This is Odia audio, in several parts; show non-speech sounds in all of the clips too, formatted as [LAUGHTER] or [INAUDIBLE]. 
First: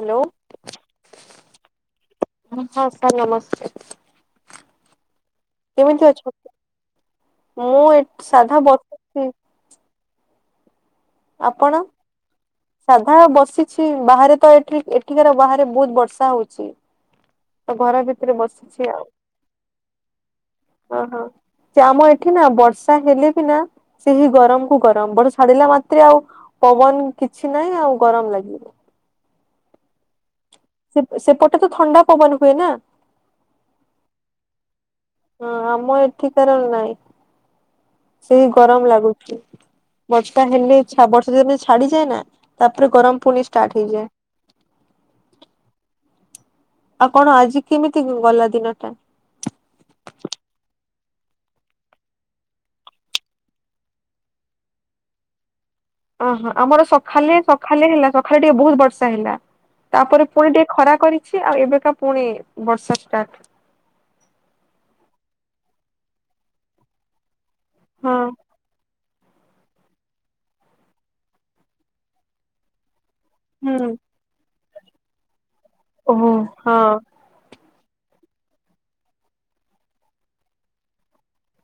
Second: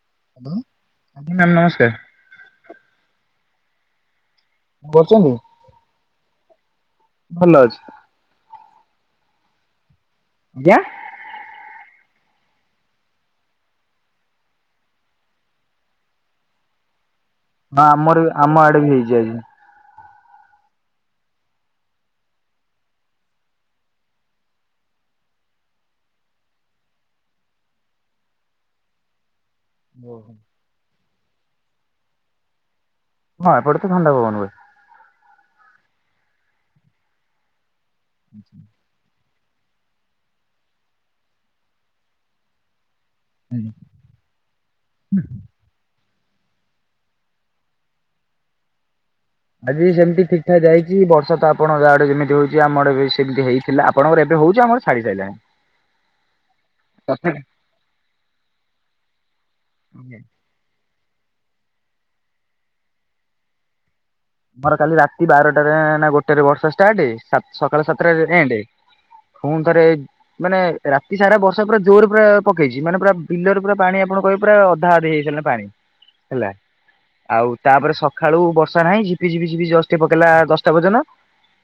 ହ୍ୟାଲୋ ଆଜ୍ଞା ମ୍ୟାମ୍ ନମସ୍କାର। ହ ସାର୍ ସାର୍ ନମସ୍କାର। କରୁଛନ୍ତି। କେମିତି ଅଛନ୍ତି ଭଲ ଅଛି। ମୁଁ ଏ ସାଧା ବସିଚି। ଜ୍ଞା। ଆପଣ? ସାଧା ବସିଛି ବାହାରେ ତ ଏଠି ଏଠିକାର ବାହାରେ ବହୁତ ବର୍ଷା ହଉଛି। ତ ବା ଘର ଆମର ବି ଭିତରେ ଆମ ଆଡେ ବି ହେଇଛି ଆଜି। ଓ ହୋ। ଯେ ଆମ ଏଠି ନା ବର୍ଷା ହେଲେ ବି ନା ସେହିି ଗରମ କୁ ଗରମ ବର୍ଷ ଛାଡିଲା ମାତ୍ରେ ଆଉ ପବନ କିଛି ନାହିଁ ଆଉ ଗରମ ଲାଗିବ। ଓହୋ। ସେ ସେପଟେ ତ ଥଣ୍ଡା ପବନ ହୁଏ ନା। ହଁ ଏପଟ ତ ଠାଣ୍ଡା ପବନ ହୁଏ। ହଁ ଆମ ଏଠି କାରଣ ନହିଁ ସେଇ ଗରମ ଲାଗୁଛି। ମଚକା ହେଲେ ବର୍ଷା ଦିନ ଛାଡିଯାଏ ନା ତାପରେ ଗରମ ପୁଣି ଆଜ୍ଞା। ଷ୍ଟାର୍ଟ ହେଇଯାଏ। ଆପଣ ଆଜି କେମିତି ଗଲା ଦିନଟା? ଆଜି ସେମିତି ଠିକ୍ ଠାକ ଯାଇଛି ବର୍ଷା ତ ଆପଣ ଯାଆଡେ ଯେମିତି ହଉଛି ଆମରଡେ ସେମିତି ହେଇଥିଲା ଆପଣଙ୍କର ଏବେ ହଉଛି ଆମର ଛାଡି ସାରିଲା। ଓହୋ ଆମର ସକାଳେ ସକା ହେଲା ସକାଳେ ଟିକେ ବହୁତ ବର୍ଷା ହେଲା। ଆଜ୍ଞା। ତାପରେ ପୁଣି ଟିକେ ଖରା କରିଛି ଆଉ ଏବେକା ପୁଣି ବର୍ଷା ଷ୍ଟାର୍ଟ। ମୋର କାଲି ରାତି ବାରଟାରେ ନା ଗୋଟେରେ ବର୍ଷା ଷ୍ଟାର୍ଟ ସା ସକାଳ ହଁ ସାତତରେ ଏଣ୍ଡି ଫୁଣି ଥରେ ମାନେ ରାତି ସାରା ବର୍ଷା ପୁରା ଜୋର ପୁରା ପକେଇଛି ମାନେ ପୁରା ପିଲର ପୁରା ହୁଁ। ପାଣି ଆପଣ କିହିବେ ପୁରା ଅଧା ଅଧି ହେଇସାରିଲାଣି ପାଣି। ଓହୋ ହେଲା ହଁ। ଆଉ ତାପରେ ସଖଳୁ ବର୍ଷା ନାହିଁ ଝିପିଝପି ଝିପି ଜଷ୍ଟ ଟିକେ ପକେଇଲା ଦଶଟା ପର୍ଯ୍ୟନ୍ତ।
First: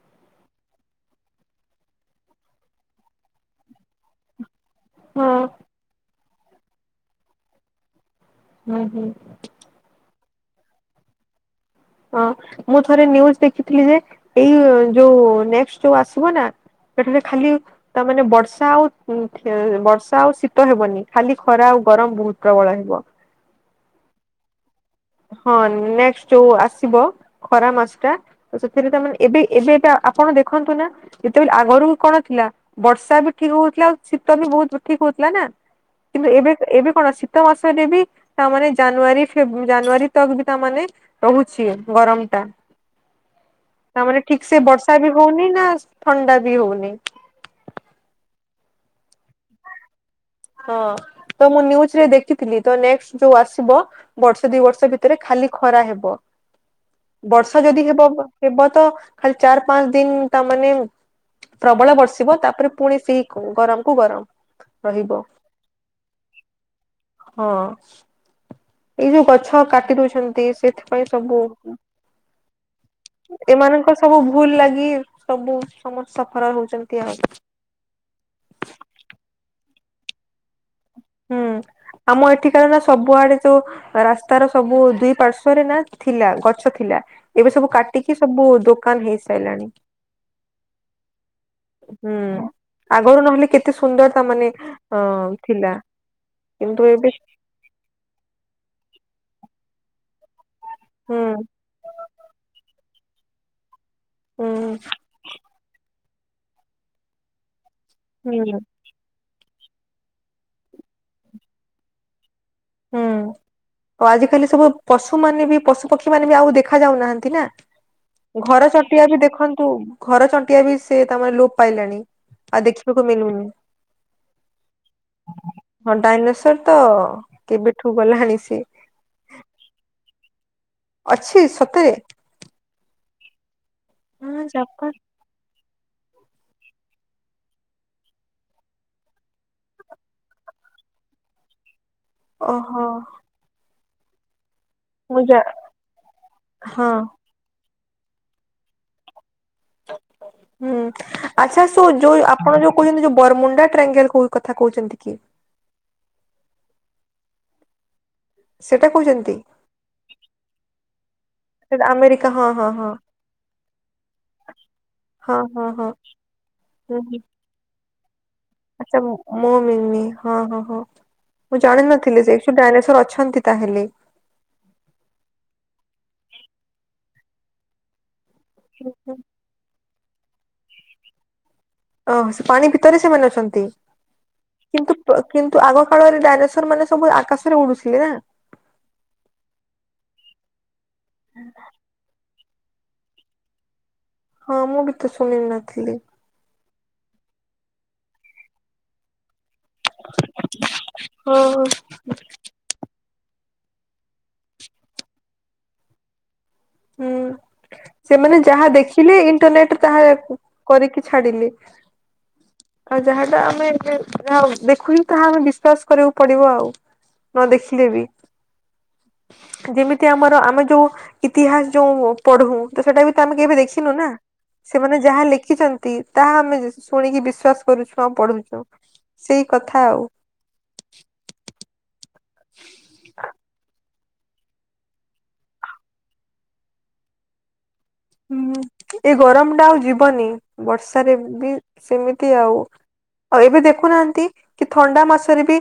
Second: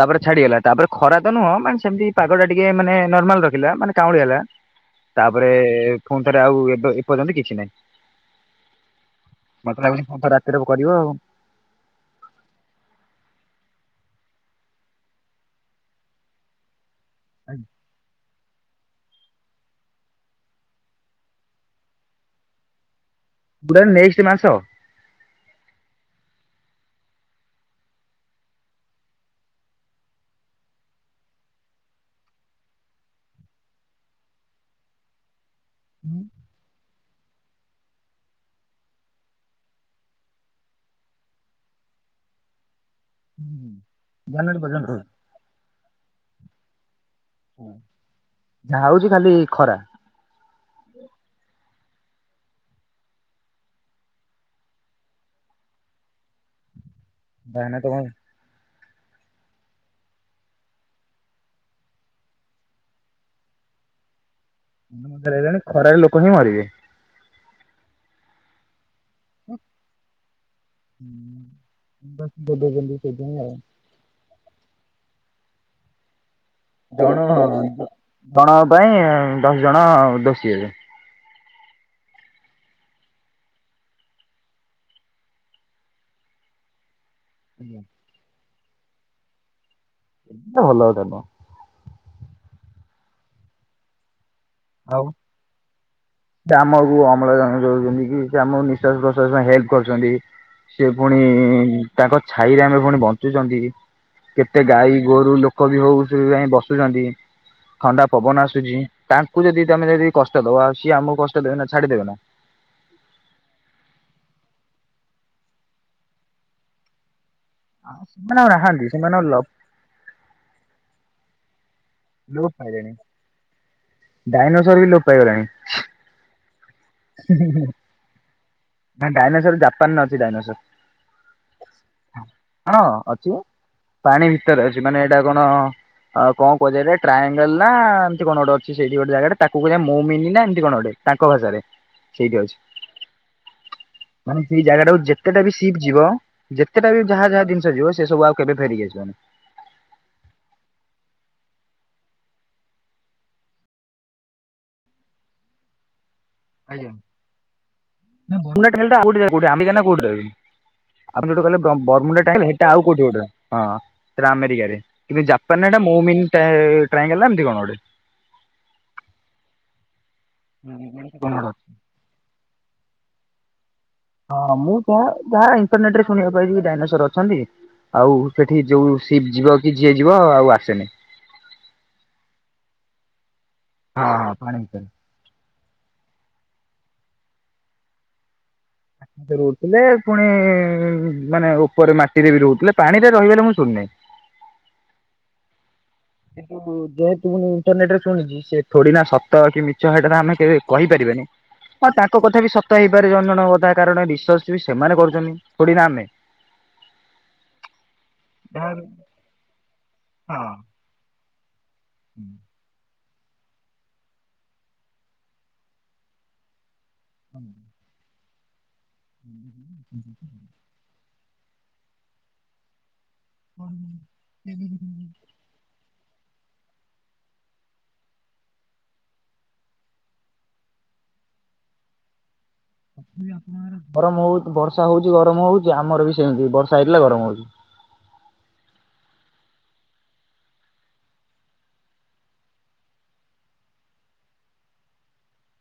ତାପରେ ଛାଡିଗଲା ତାପରେ ଖରା ତ ନୁହଁ ମାନେ ସେମିତି ପାଗଟା ଟିକେ ମାନେ ନର୍ମାଲ ରଖିଲା ମାନେ କାଉଁଳେଇଲା। ହଁ ତାପରେ ଫୁଣି ଥରେ ଆଉ ଏବେ ଏ ଏପର୍ଯ୍ୟନ୍ତ କିଛି ନାଇଁ। ହୁଁ ହୁଁ। ସେଇଟାକୁ କରିବ ଆଉ। ହଁ ମୁଁ ଥରେ ନ୍ୟିୟୁଜ ଦେଖିଥିଲି ଯେ ଏଇ ଯୋଉ ନେଷ୍ଟ ଯୋଉ ଆସିବ ନା? ଏଠାରେ ଖାଲି ତା ମାନେ ବର୍ଷ ବର୍ଷା ଆଉ ଖେ ବର୍ଷା ଆଉ ଶୀତ ହେବନି ଖାଲି ଖରା ଆଉ ଗରମ ବହୁତ୍ ପ୍ରବଳ ହେବ। କଉଟା ଗୋଟେ ନେଷ୍ଟ ମାସ ହଁ ନେଷ୍ଟ ଯୋଉ ଆସିବ ଖରା ମାସ ଟା ସେଥିରେ ତାମାନେ ଏବେ ଏବେ ଟା ଆପଣ ଦେଖନ୍ତୁ ନା ଯେତେବେଳେ ଆଗରୁ କଣ ଥିଲା ବର୍ଷା ବି ଠିକ୍ ହଉଥିଲା ଆଉ ଶୀତ ବି ବହୁତ ଠିକ୍ ହଉଥିଲା ନା କିନ୍ତୁ ଏବେ ଏବେ କଣ ଶୀତ ମାସରେ ବି ତାମାନେ ଜାନୁଆରୀ ଫେବୃ ଜାନୁଆାରୀ ତକ ବି ତାମାନେ ରହୁଛି ଗରମ ଟା ତା ମାନେ ଠିକ୍ ଜାନୁଆରୀ ସେ ପର୍ଯ୍ୟନ୍ତ ବର୍ଷା ରହୁଛି। ବି ହଉନି ନାଁ ଥଣ୍ଡା ବି ହଉନି? ହୁଁ ଯାହା ହଉଛି ଖାଲି ଖରା। ହଁ ତ ମୁଁ ନ୍ୟିୟୁଜ୍ ଦେଖିଥିଲି ତ ନେଷ୍ଟ ଯୋଉ ଆସିବ ବର୍ଷେ ଦି ବର୍ଷ ଭିତରେ ଖାଲି ଖରା ହବ। [INAUDIBLE] ବର୍ଷା ଯାହାନା ଯଦି ତ ହେବ ହେବ ତ ଖାଲି ଚାର ପାଞ୍ଚ ଦିନ ତା ମାନେ ପ୍ରବଳ ବର୍ଷିବ ତାପରେ ପୁଣି ସେଇ ଗରମ କୁ ଗରମ ଉଁ ରହିବ ଯା ଲାଗିଲାଣି ଖରାରେ ଲୋକ ହିଁ ମରିବେ। ହଁ। ଏଇ ଯୋଉ ଗଛ କାଟି ଦଉଛନ୍ତି ସେଥିପାଇଁ ସବୁ [UNINTELLIGIBLE] ସେଇଥିପାଇଁ ଆଉ। ଭୁଲ୍ ଲାଗି ସବୁ ସମ ସପ ଜଣ ଜଣଙ୍କ ପାଇଁ ଦଶ ଜଣ ଦୋଷୀ ହେବେ। ହୁଁ [INAUDIBLE] ଆମ ଏଠିକାର ନା ସବୁଆଡେ ଯୋଉ ରାସ୍ତାର ସବୁ ଦିଇ ପାର୍ଶ୍ଵରେ ନାଁ ଥିଲା ଗଛ ଥିଲା। ଏବେ ସବୁ କାଟିକି ସବୁ ଦୋକାନ ହେଇସାଇଲାଣି। ଏଟା ଭଲ କଥା ନୁହଁ। ହୁଁ ଆଗରୁ ନହେଲେ କେତେ ସୁନ୍ଦର ତା ମାନେ ଅ ଆଉ ଥିଲା ସେ କିନ୍ତୁ ଆମକୁ ଏବେ ଅମ୍ଳଜାନ ଦଉଚନ୍ତି କି ସେ ଆମକୁ ନିଶ୍ୱାସ ପ୍ରଶ୍ୱାସ ପାଇଁ ହେଲ୍ପ କରୁଛନ୍ତି ସେ ପୁଣି ହୁଁ ତାଙ୍କ ଛାଇରେ ଆମେ ପୁଣି ବଞ୍ଚୁଚନ୍ତି। ହୁଁ କେତେ ଗାଈ ଗୋରୁ, ଲୋକ ବି ହଉ ସେ ଜାଇ ବସୁଛନ୍ତି। ଥଣ୍ଡା ପବନ ହୁଁ ଆସୁଚି ତାଙ୍କୁ ଯଦି ତମେ ଯଦି କଷ୍ଟ ଦବ ସିଏ ଆମକୁ କଷ୍ଟ ଦେବେ ନା ଛାଡ଼ିଦେବେ ନା? ହୁଁ ଆଉ ଆଜିିକାଲି ସବୁ ପଶୁ ମାନେ ବି ପଶୁ, ପକ୍ଷୀ ମାନେ ବି ଆଉ ଦେଖା ଯାଉନାହାନ୍ତି ନା, ସେମାନେ ଆଉ ଘର ନାହାନ୍ତି ଚଟିଆ ସେମାନେ ବି ଆଉ ଦେଖନ୍ତୁ ଘର ଚଟିଆ ବି ସେ ତା ମାନେ ଲୋ ପାଇଲାଣି ଲୋପ ଆଉ ପାଇଲେଣି ଦେଖିବାକୁ ମିଳୁନି। ଡାଇନୋସର ବି ଲୋପ ପାଇଗଲାଣି ହଁ, ଡାଇନସର ତ କେବେଠୁ ଗଲାଣି ସିଏ। ନା ଡାଇନୋସର ଜାପାନରେ ଅଛି ଡାଇନୋସର। ଅଛି ସତରେ? ହଁ ପାଣି ହଁ ଭିତରେ ଅଛି ଜାପାନ ମାନେ ଏଇଟା କଣ? ଆଉ କଣ କୁହାଯାଏ ଟ୍ରାଆଙ୍ଗଲେ ନା ଏମିତି କଣ ଗୋଟେ ଅଛି ସେଇଠି ଗୋଟେ ଜାଗାରେ ତାକୁ କୁହାଯାଏ ମୋମିନି ନା ଏମିତି କଣ ଗୋଟେ? ତାଙ୍କ ଭାଷାରେ। ସେଇଠି ଅଛି ଓହୋ। ମାନେ ସେଇ ଜାଗାଟାକୁ ମୁଁ ଯା ଯେତେଟା ବି ସିପ ଯିବ ହଁ ଯେତେଟା ବି ଯାହା ଯାହା ଜିନିଷ ଯିବ ସେ ସବୁ ଆଉ କେବେ ଫେରିକି ଆସିବନି। ହୁଁ, ଆଚ୍ଛା ସୋ ଯୋଉ ଆପଣ ଯୋଉ କହୁଛନ୍ତି, ଯୋଉ ବରମୁଣ୍ଡା ଟ୍ରାଙ୍ଗେଲ୍ କଥା କହୁଛନ୍ତି କି? ଆଜ୍ଞା! [INAUDIBLE] ସେଇଟା କହୁଛନ୍ତି ଆପଣ, ଯୋଉଟା କହିଲେ ସେଟା ବରମୁଣ୍ଡା ଆମେରିକା ଟ୍ରାଙ୍ଗେଲେ ହଁ ହେଟା ହଁ ଆଉ ହଁ କଉଠି ଗୋଟେ ହଁ, ହେଟା ଆମେରିକାରେ। କିନ୍ତୁ ହଁ ଜାପାନରେ ହଁ ହେଟା ହଁ ମୋମିନ୍ ଟା- ଟ୍ରାଙ୍ଗେଲେ ଏମତି କଣ ଗୋଟେ? ଆଚା, ମୋମିନି ହଁ, ହଁ, ହଁ ମୁଁ ଜାଣିନଥିଲି ଯେ, ଏଇ ଯୋ ଡାଇନେସର୍ ଅଛ ଛନ୍ତି ତାହେଲେ? ମୁଁ ଯାହା ଯାହା ଇଣ୍ଟରନେଟ ରେ ଶୁଣିବାକୁ ପାଇଛି କି ଡାଇନୋସର ଅଛନ୍ତି। ଆଉ ସେଠି ଯୋଉ, ସିପ୍ ଯିବ କି, ଯିଏ ଯିବ, ଆଉ ଆସେନି। ଓହୋ! ସେ ପାଣି ଭିତରେ ସେମାନେ ଅଛନ୍ତି? ହଁ ହଁ ପାଣି ତେ ଭିତରେ। କିନ୍ତୁ, କିନ୍ତୁ, ଆଗ କାଳରେ ଡାଇନେସର ମାନେ ସବୁ ଆକାଶରେ ଉଡୁଥିଲେ ନା? ଆକାଶରେ ଉଡୁଥିଲେ। ପୁଣି-ଇ ମାନେ ଉପରେ ମାଟିରେ ବି ରହୁ ହେଲେ, ପାଣିରେ ରହିବାର ମୁଁ ଶୁଣିନି। ହଁ, ମୁଁ ବି ତ ଶୁଣି ନଥିଲି। ଯେହେତୁ, ମୁଁ ଇଣ୍ଟରନେଟ ରେ ଶୁଣିଛିି। ସେ ଥୋଡିନା ସତ ସତ କି ମିଛ ହେଇଟା ତ ଆମେ କେବେ କହିପାରିବାନି! ହଁ, ତାଙ୍କ କଥା ବି ସତ ହେଇପାରେ ଜଣ ଜଣଙ୍କର କାରଣ, ରିସର୍ଚ୍ଚ ବି ସେମାନେ କରୁଛନ୍ନି, ଥୋଡି ନା ଆମେ! ହୁଁ, ସେମାନେ ଯାହା ହଁ। ଦେଖିଲେ, ଇଣ୍ଟରନେଟ୍ ରେ ତାହା କରିକି ଛାଡ଼ିଲି। ହୁଁ, ଆଉ, ଯାହାଟା ଆମେ-ଏ-ଏ ଯାହା ଦେଖୁଛୁ, ତାହା ଆମେ ବିଶ୍ଵାସ କରିବାକୁ ପଡିବ ଆଉ। ନ ଦେଖିଲେ ବି ଯେମିତି ଆମର ଆମେ ଯୋଉ [INAUDIBLE] ଇତିହାସ ଯୋଉଁ ପଢୁଁ! ତ ସେଟା ବି ତ ଆମେ କେବେ ଦେଖିନୁନା, ସେମାନେ ଯାହା ଲେଖିଛନ୍ତି ତାହା ଆମେ ଯେ ଶୁ-ଶୁଣିକି ବିଶ୍ଵାସ କରୁଛୁ, ଆଉ ପଢୁଁଛୁ ସେଇ କଥା ଆଉ। ଗରମ ହଉ, ବର୍ଷା ହଉଛି ଗରମ ହଉଛି। ଆମର ବି ସେମିତି ବର୍ଷା ହେଇଥିଲା, ଗରମ ହଉଚି। ହୁଁ, ଏ ଗରମ ଟା ଆଉ ଯିବନି। ବର୍ଷାରେ ବି ସେମିତି ଆଉ ଆଉ ଏବେ ଦେଖୁନାହାଁନ୍ତି! କି ଥଣ୍ଡା ମାସରେ ବି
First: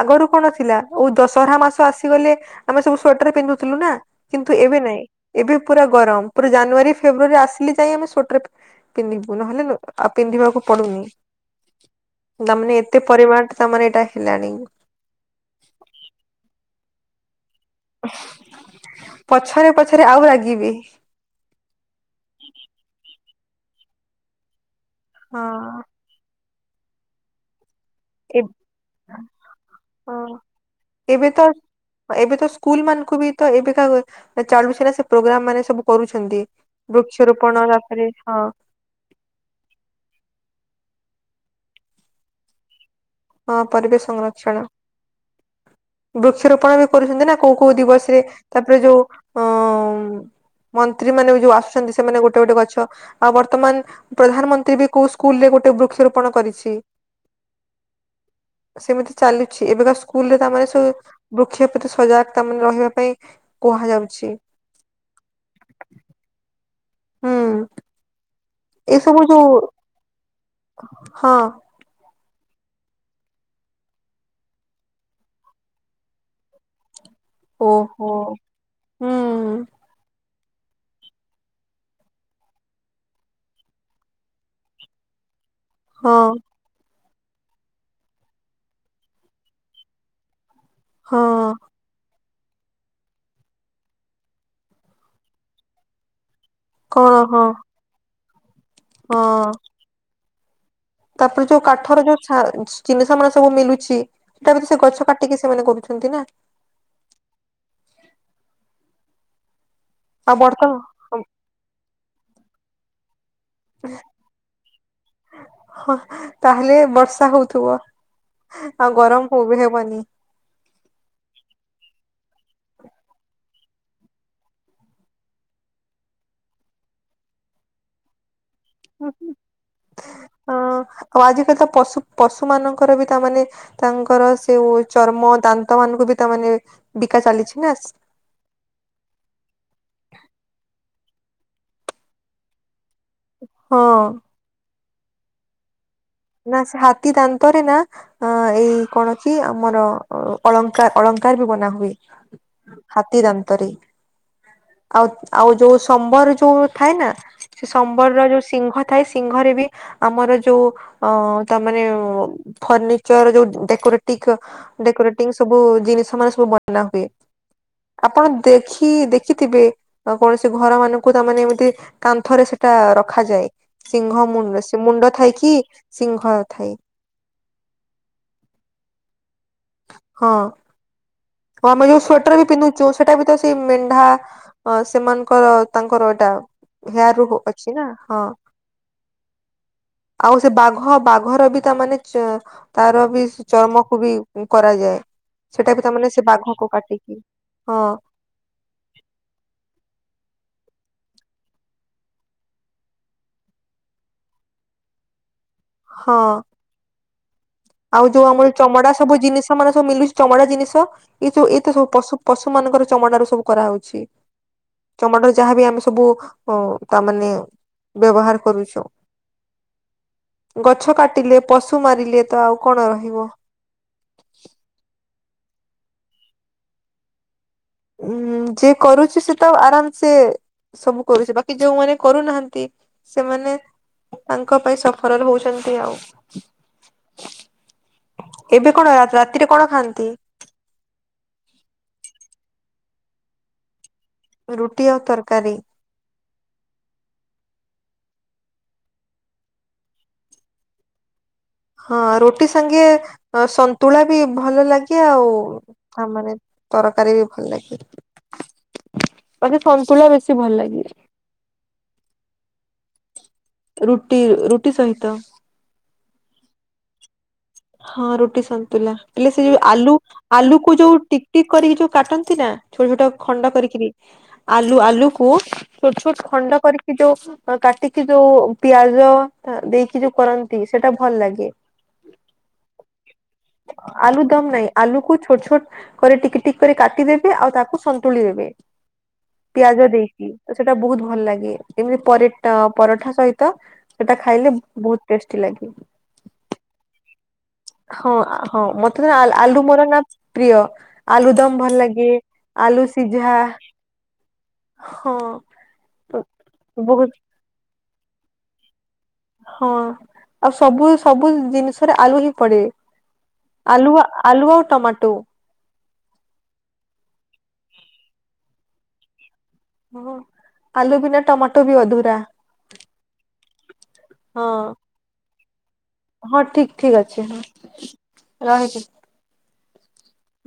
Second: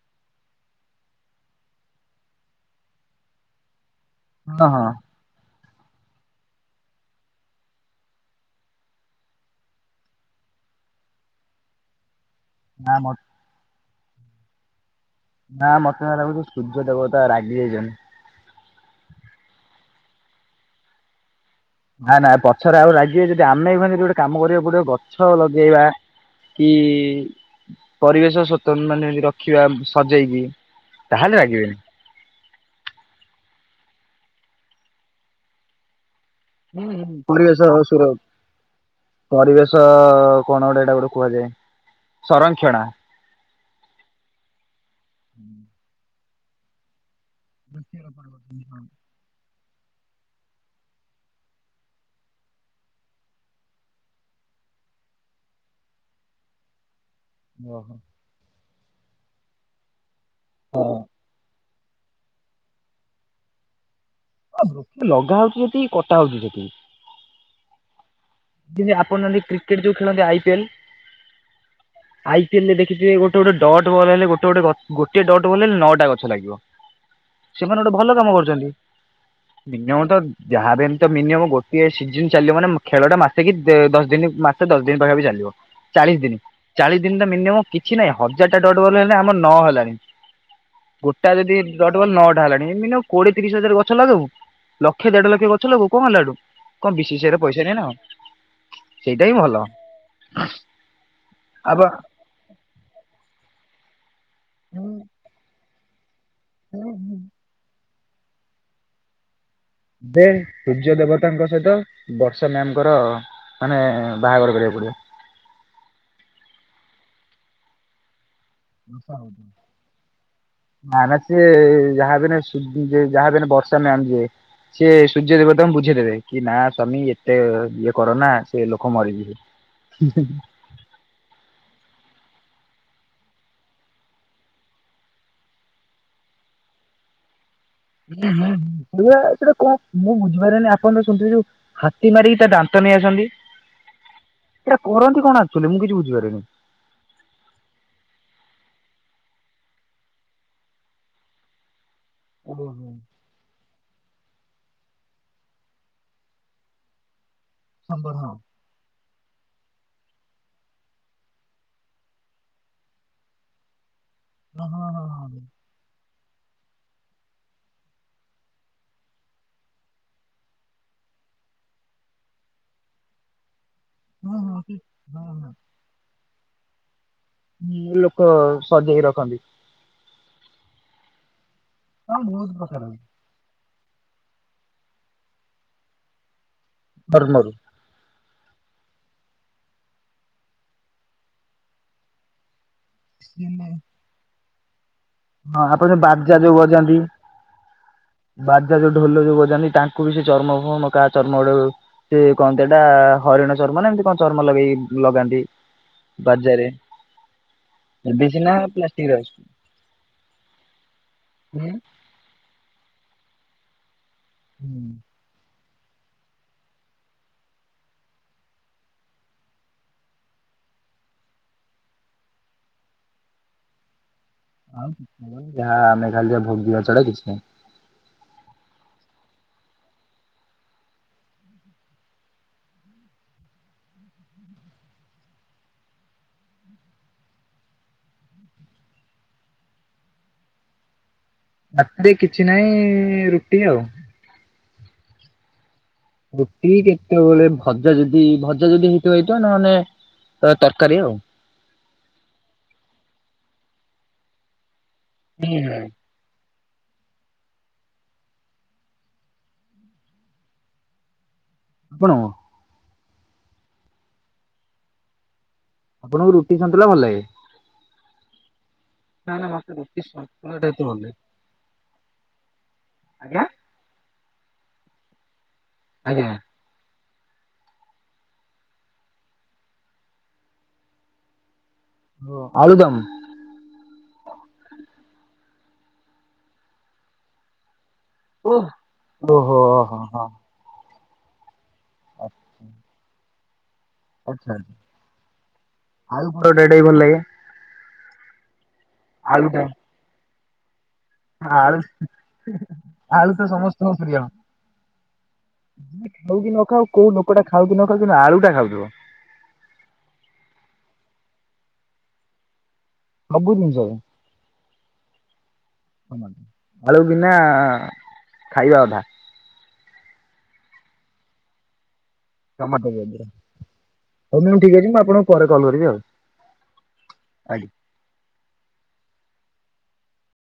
ଆଗରୁ କଣ ଥିଲା ଉ ଦଶହରା ମାସ ଆ ଆସିଗଲେ, ଆମେ ସବୁ ସ୍ଵେଟର ପିନ୍ଧୁଥିଲୁ ନା! କିନ୍ତୁ ହଁ ଏବେ, ହଁ। ନାଇଁ, ଏବେ ପୁରା ଗରମ। ପରେ ଜାନୁଆରୀ, ଫେବୃୟାରୀ ଆସିଲେ ଯାଇ ଆମେ ସ୍ଵେଟର ପିନ୍ହିବୁ, ନହେଲେ ନ ଆଉ ପିନ୍ଧିବାକୁ ପଡୁନି। ତା, ମାନେ ନା ଏତେ ମ ପରିମାଣ ତା, ମାନେ ଏଟା ହେଲାଣି। ନା, ମତେ ଯାହା ଲାଗୁଛି! ସୂର୍ଯ୍ୟ ଦେବତା ରାଗି ଯାଇଛନ୍ତି। ଥେରେ ଆଉ ରାଗିବି। ନା, ନା, ପଛରେ ଆଉ ରାଗିବେ ଯଦି, ଆମେ ଏଇଖୁଣା ଯଦି ଗୋଟେ କାମ କରିବା କୁ ପଡ଼ିବ! ଗଛ ଲଗେଇବା ହଁ କି-ଇ ଏ ପରିବେଶ ସୋତନ୍ ମାନେ ରଖିବା ହଁ ସଜେଇକି? ଏବେ ତାହେଲେ ତ, ରାଗିବେନି। ଏବେ ତ ସ୍କୁଲ ମାନଙ୍କୁ ବି ତ ଏବେକା ଚାଲୁଛେ, ନା ସେ ପ୍ରୋଗ୍ରାମ୍ ମାନେ ସବୁ କରୁଛ ପରିବେଶ ସୁର ହଁ ପରିବେଶ-ଅ କଣ ଗୋଟେ ଏଇଡା ଗୋଡ଼ୁ କୁହାଯାଏ, ସଂରକ୍ଷଣା। ହଁ, ପରିବେଶ ସଂରକ୍ଷଣ। ବୃକ୍ଷରୋପଣ ବି କରୁଛନ୍ତି ନା କୋଉ କୋଉ ଦିବସ ରେ? ତା'ପରେ ଯୋଉ ଅ ମନ୍ତ୍ରୀ ମାନେ ବି ଯୋଉ ଆସୁଛନ୍ତି। ସେମାନେ ଗୋଟେ ଗୋଟେ ଗଛ ଆଉ, ବର୍ତ୍ତମାନ ପ୍ରଧାନମନ୍ତ୍ରୀ ବି କୋଉ ସ୍କୁ ଫୁଲେ ଗୋଟେ ବୃକ୍ଷରୋପଣ କରିଛି। ଓହୋ! ସେମିତି ଚାଲୁଛି। ଏବେକା ସ୍କୁଲ ରେ ତା, ମାନେ ସବୁ ହଁ ବୃକ୍ଷ ଏତେ ସଜାଗ ତା ମାନେ ରହିବା ପାଇଁ କୁହାଯାଉ ଆ ବୃକ୍ଷ ଲଗା ହଉଛି ଯେତିକି, କଟା ହଉଛି ସେତିକି। ହୁଁ ଯିତିଁ ଆପଣ ମାନେ କ୍ରିକେଟ୍ ଯୋଉ ଖେଳନ୍ତି! ଆଇ ପିଏଲ ହଁ। ଆଇ ପି ଏଲ ରେ ଦେଖିଥିବେ ଗୋଟେ ଗୋଟେ ଡ଼ଟ ବଲ ହେଲେ ଗୋଟେ ଗୋଟେ ଗ ଗୋଟିଏ ଡ଼ଟ ବଲ ହେଲେ ନଅଟା ଗଛ ଲାଗିବ। ସେମାନେ ଗୋଟେ ଭଲ ଓହୋ କାମ କରୁଛନ୍ତି ହୁଁ ମିନିମମ ତ ଯାହା ବି ଏମିତି ତ ମିନିମମ ଗୋଟିଏ ସିଜିନ ଚାଲିବ ମାନେ ମ ଖେଳଟା ମା ସେ କି ଦେ ଦଶ ଦିନ ମାସେ ଦଶ ଦିନ ପାଖାପାଖି ଚାଲିବ ଚାଳିଶ ହଁ। ଦିନି ଚାଳିଶ ଦିନ ତ ମିନିମମ କିଛି ନାହିଁ ହଜାର ଟା ଡଟ ବଲ ହେନେ ଆମର ନ ହେଲାଣି। ହଁ ଗୋଟାଏ ଯଦି ଡଟ ବଲ ନଅ ଟା ହେଲାଣି ମିନିମମ କୋଡିଏ ତିରିଶ ହଜାର ଗଛ ଲଗଉ ଲକ୍ଷେ ଦେଢ ଲକ୍ଷ ଗଛ ଲଗଉ କଣ ହେଲା ସେଠୁ। କଣ ବି ଶି ସି ଆଇ ର ପଇସା ନାହିଁ ନା କଣ? ସେଇଟା ହିଁ ହଁ ଭଲ। ତାପରେ ଯୋଉ ଆବ କାଠର ଯୋଉ ଛା ସ ଜିନିଷ ମାନ ସବୁ ମିଲୁଛି। ସେଟା ବି ସେ ତ ଗଛ କାଟିକି ସେମାନେ କରୁଛନ୍ତି ନା। ହୁଁ ହୁଁ। ବେ ଆଉ ସୂର୍ଯ୍ୟ ବର୍ତ୍ତମାନ ଦେବତାଙ୍କ ସହିତ ବର୍ଷା ମ୍ୟାମଙ୍କର ମାନେ ବାହାଘର କରିବାକୁ ପଡ଼ିବ। ହଁ ତାହେଲେ ତ ହଉଥୁବ ଆଉ ଗରମକୁ ଉଗୁରି ହେବନି। ମାନେ ସିଏ ଯାହା ବି ହେନେ ସୁଦୁ ଇଏ ଯାହା ବି ହେନେ ଇଏ ବର୍ଷ ତା ମ୍ୟାମ ଯିଏ ସିଏ ସୂର୍ଯ୍ୟ ଦେବତାଙ୍କୁ ବୁଝେଇଦେବେ କି ନା ସ୍ୱାମୀ ଏତେ ଇଏ କର ନା ସେ ଲୋକ ହୁଁ ମରିଯିବେ। ହୁଁ ଅ ଆଉ ଆଜିି କାଲି ତ ପଶୁ ପଶୁ ମାନ ଙ୍କର ବି ତାମାନେ ତାଙ୍କର ସେଉ ଚର୍ମ ଦାନ୍ତ ମାନଙ୍କୁ ବି ତାମାନେ ବିକା ଚାଲିଛି ନା ହୁଁ ହୁଁ ହୁଁ ସେୟା ସେଟା କଣ ମୁଁ ବୁଝିପାରେନି ଆପଣ ତ ଶୁଣିଥିବେ ଯୋଉ ହାତୀ ମାରିକି ତା ଦା ନ୍ତ ନେଇ ଆସନ୍ତି ହଁ ସେଇଟା କରନ୍ତି କଣ ଆକଚୁଲି ମୁଁ କିଛି ବୁ ନା ସେ ହାତୀ ଦାନ୍ତରେ ନା ଅ ଏଇ କଣ ଅଛି ଆ ଆମର ଅ-ଅଳଙ୍କାର ଅଳଙ୍କାର ବି ବନାହୁଏ ହାତୀ ଦାନ୍ତରେ। ଆଉ ଆଉ ଯୋଉ ସମ୍ବର ଯୋଉ ଥାଏ ନା ସେ ସମ୍ବରର ଯୋଉ ସିଂଘ ଥାଏ ସିଂଘରେ ବି ଆମର ଯୋଉ ଅ ତାମାନେ ଓ ଫର୍ନିଚର ଯୋଉ ଉଁ ଡେକୋରେ ତିଖ ଡେକୋରେଟିଙ୍ଗ ସବୁ ଜିନିଷ ମାନ ସବୁ ବନା ହୁଏ। ଆପଣ ଦେଖି ଦେଖିଥିବେ ଆ କୌଣସି ଘର ମାନଙ୍କୁ ତାମାନେ ଏମିତି କାନ୍ଥରେ ସେ ତା ରଖାଯାଏ ସିଂଘ ମୁଣ୍ଡ ସେ ମୁଣ୍ଡ ଥାଇ କି ସିଂଘ ଥାଏ। ହୁଁ ଲୋକ ସଜେଇ ରଖନ୍ତି। ହଁ। ହଁ ମୁଁ ଏଇ ଯୋଉ ସ୍ଵେଟର ବି ପିନ୍ଧୁଚୁ ସେଇଟା ବି ତ ସେଇ ମେ ଯାହା ଅ ସେମାନଙ୍କର ତାଙ୍କର ଏଇଟା ହେୟାର ରୁ କୁ ଧର୍ମରୁ। ଅଛି ନା ହଁ। ଆଉ ସେ ବାଘ ବାଘର ବି ତା ମାନେ ଚ ତାର ବି ସେ ଚର୍ମକୁ ବି ଉଁ କରାଯାଏ। ହଁ ସେଟା ବି ଆପଣ ବା ତାମାନେ ସେ ବାଜା ଯୋଉ ବାଘକୁ ବଜାନ୍ତି କାଟିକି ହଁ ବାଜା ଯୋଉ ଢୋଲ ଯୋଉ ବଜାନ୍ତି ତାଙ୍କୁ ବି ସେ ଚ ଚର୍ମ ଫର୍ମ କା ଚର୍ମ ଗୋଟେ ସେ କଣ ତ ସେଇଟା ହରିଣ ଚର୍ମ ନା ଏମିତି କଣ ଚର୍ମ ଲଗେଇ ଲଗାନ୍ତି। ହଁ ବାଜା ରେ। ଆଉ ଯୋଉ ଆମର ଚମଡା ସବୁ ଜିନିଷ ଆମର ସବୁ ମିଲୁ ଚମଡା ଜିନିଷ ଏ ସବୁ ଏଇତ ସବୁ ପଶୁ ପଶୁ ମାନଙ୍କର ଚମଡାରୁ ସବୁ କରା ହଉଛି। ଚମଡ଼ାର ଯାହା ବି ଆମେ ସବୁ ଉ ତା ମାନେ ବ୍ୟବହାର କରୁଛୁ। ଗଛ କାଟିଲେ ପଶୁ ମାରିଲେ ତ ଆଉ କଣ ରହିବ? ଆଉ ଆମେ ଯାହା ଆମେ ଖାଲି ଯାହା ଭୋଗିବା ଛଡ଼ା କିଛି ନାଇଁ। ଉଁ ଯିଏ କରୁଛି ସିଏ ତ ଆରାମ ସେ। ସବୁ କରୁଛି ବାକି ଯୋଉମାନେ କରୁନାହାନ୍ତି ସେମାନେ। ତାଙ୍କ ପାଇଁ ସଫରାଲ ହଉଛନ୍ତି ଆଉ। [INAUDIBLE] ଏବେ କଣ ରାତିରେ କଣ ଖାଆନ୍ତି? ରାତିରେ କିଛି ନାହିଁ ରୁଟି ଆଉ। ରୁଟି ଆଉ ତରକାରୀ। ରୁଟି କେତେବେଳେ ଭଜା ଯଦି ଭଜା ଯଦି ହେଇଥିବ ହେଇଥିବ ନ ହେଲେ ତ ତରକାରୀ ଆଉ। ହଁ ରୁଟି ସାଙ୍ଗେ ସନ୍ତୁଳା ବି ଭଲ ଲାଗେ। ଆଉ ହୁଁ। ତା ମାନେ ତରକାରୀ ବି ଭଲ ଲାଗେ। ବାକି ସନ୍ତୁଳା ବେଶୀ ଭଲ ଲାଗେ। ଆପଣଙ୍କୁ? ରୁଟି ରୁଟି ସହିତ। ଆପଣଙ୍କୁ ରୁଟି ସନ୍ତୁଳା ଭଲ ଲାଗେ? ହଁ ରୁଟି ସନ୍ତ ହେଲେ ସେ ଯୋଉ ଆଲୁ ଆଲୁ କୁ ଯୋଉ ଟିକଟିକ କରିକି ଯୋଉ କାଟନ୍ତି ନା ଛୋଟ ଛୋଟ ଖଣ୍ଡ କରି କିରୀ ଆଲୁ ଆଲୁକୁ ଛୋଟ ଛୋଟ ଖଣ୍ଡ କରିକି ଯୋଉ କାଟିକି ଯୋଉ ପିଆଜ ଦେଇକି ଯୋଉ କରନ୍ତି ସେଟା ଭଲ ଲାଗେ। ଆଳୁଦମ୍ ଆଲୁ ଦମ ନାହିଁ ଆଲୁକୁ ଛୋଟ ଛୋଟ କରି ଟିକ ଟିକ କରି କାଟିଦେବେ ଆଉ ତାକୁ ସନ୍ତ୍ ସନ୍ତୁଳି ଦେବେ ଓହୋ ପିଆଜ ହୋ ହଁ ଦେଇକି ସେଟା ବହୁତ ଭଲ ଲାଗେ ଏଭଳି ପରେଟ ପରଟା ସହିତ ସେଟା ଖାଇଲେ ବହୁତ ଟେଷ୍ଟି ଲାଗେ। ଆଳୁ ପରଟା ଟା ବି ଭଲ ଲାଗେ ହଁ ହଁ ମତେ ଆଲ୍ ଆଳୁଟା ଆଳୁ ମୋର ନା ପ୍ରିୟ। ଆଳୁ ଦମ ଭଲ ଲାଗେ ଆଳୁ ଆଳୁ ସିଝା ତ ସମସ୍ତଙ୍କ ପ୍ରିୟ। ହଁ। ଖାଉ କି ନ ଖାଉ କୋଉ ବହୁତ ଲୋକଟା ଖାଉ କି ନ ଖାଉ ସେ ଆଳୁ ଟା ଖାଉଥିବ। ହଁ ଆଉ ସବୁ ସବୁ ଜିନିଷରେ ଆଲୁ ହିଁ ପଡେ। ସବୁ ଜିନିଷରେ ଆଲୁ ଆଲୁ ଆଉ ଟମାଟୋ। ଆଳୁ ବିନା ଖାଇବା ଅଧା। ହଁ ଆଲୁ ବିନା ଟମାଟୋ ବି ଅଧୁରା। ଟମାଟୋ ହଉ ହଁ ମ୍ୟାଡାମ ଠିକ ଅଛି ମୁଁ ଆପଣଙ୍କୁ ପରେ କଲ୍ କରିବି ଆଉ ହଁ ଠିକ ଠିକ ଅଛି ହଁ ଆଜ୍ଞା। ରହିଲି।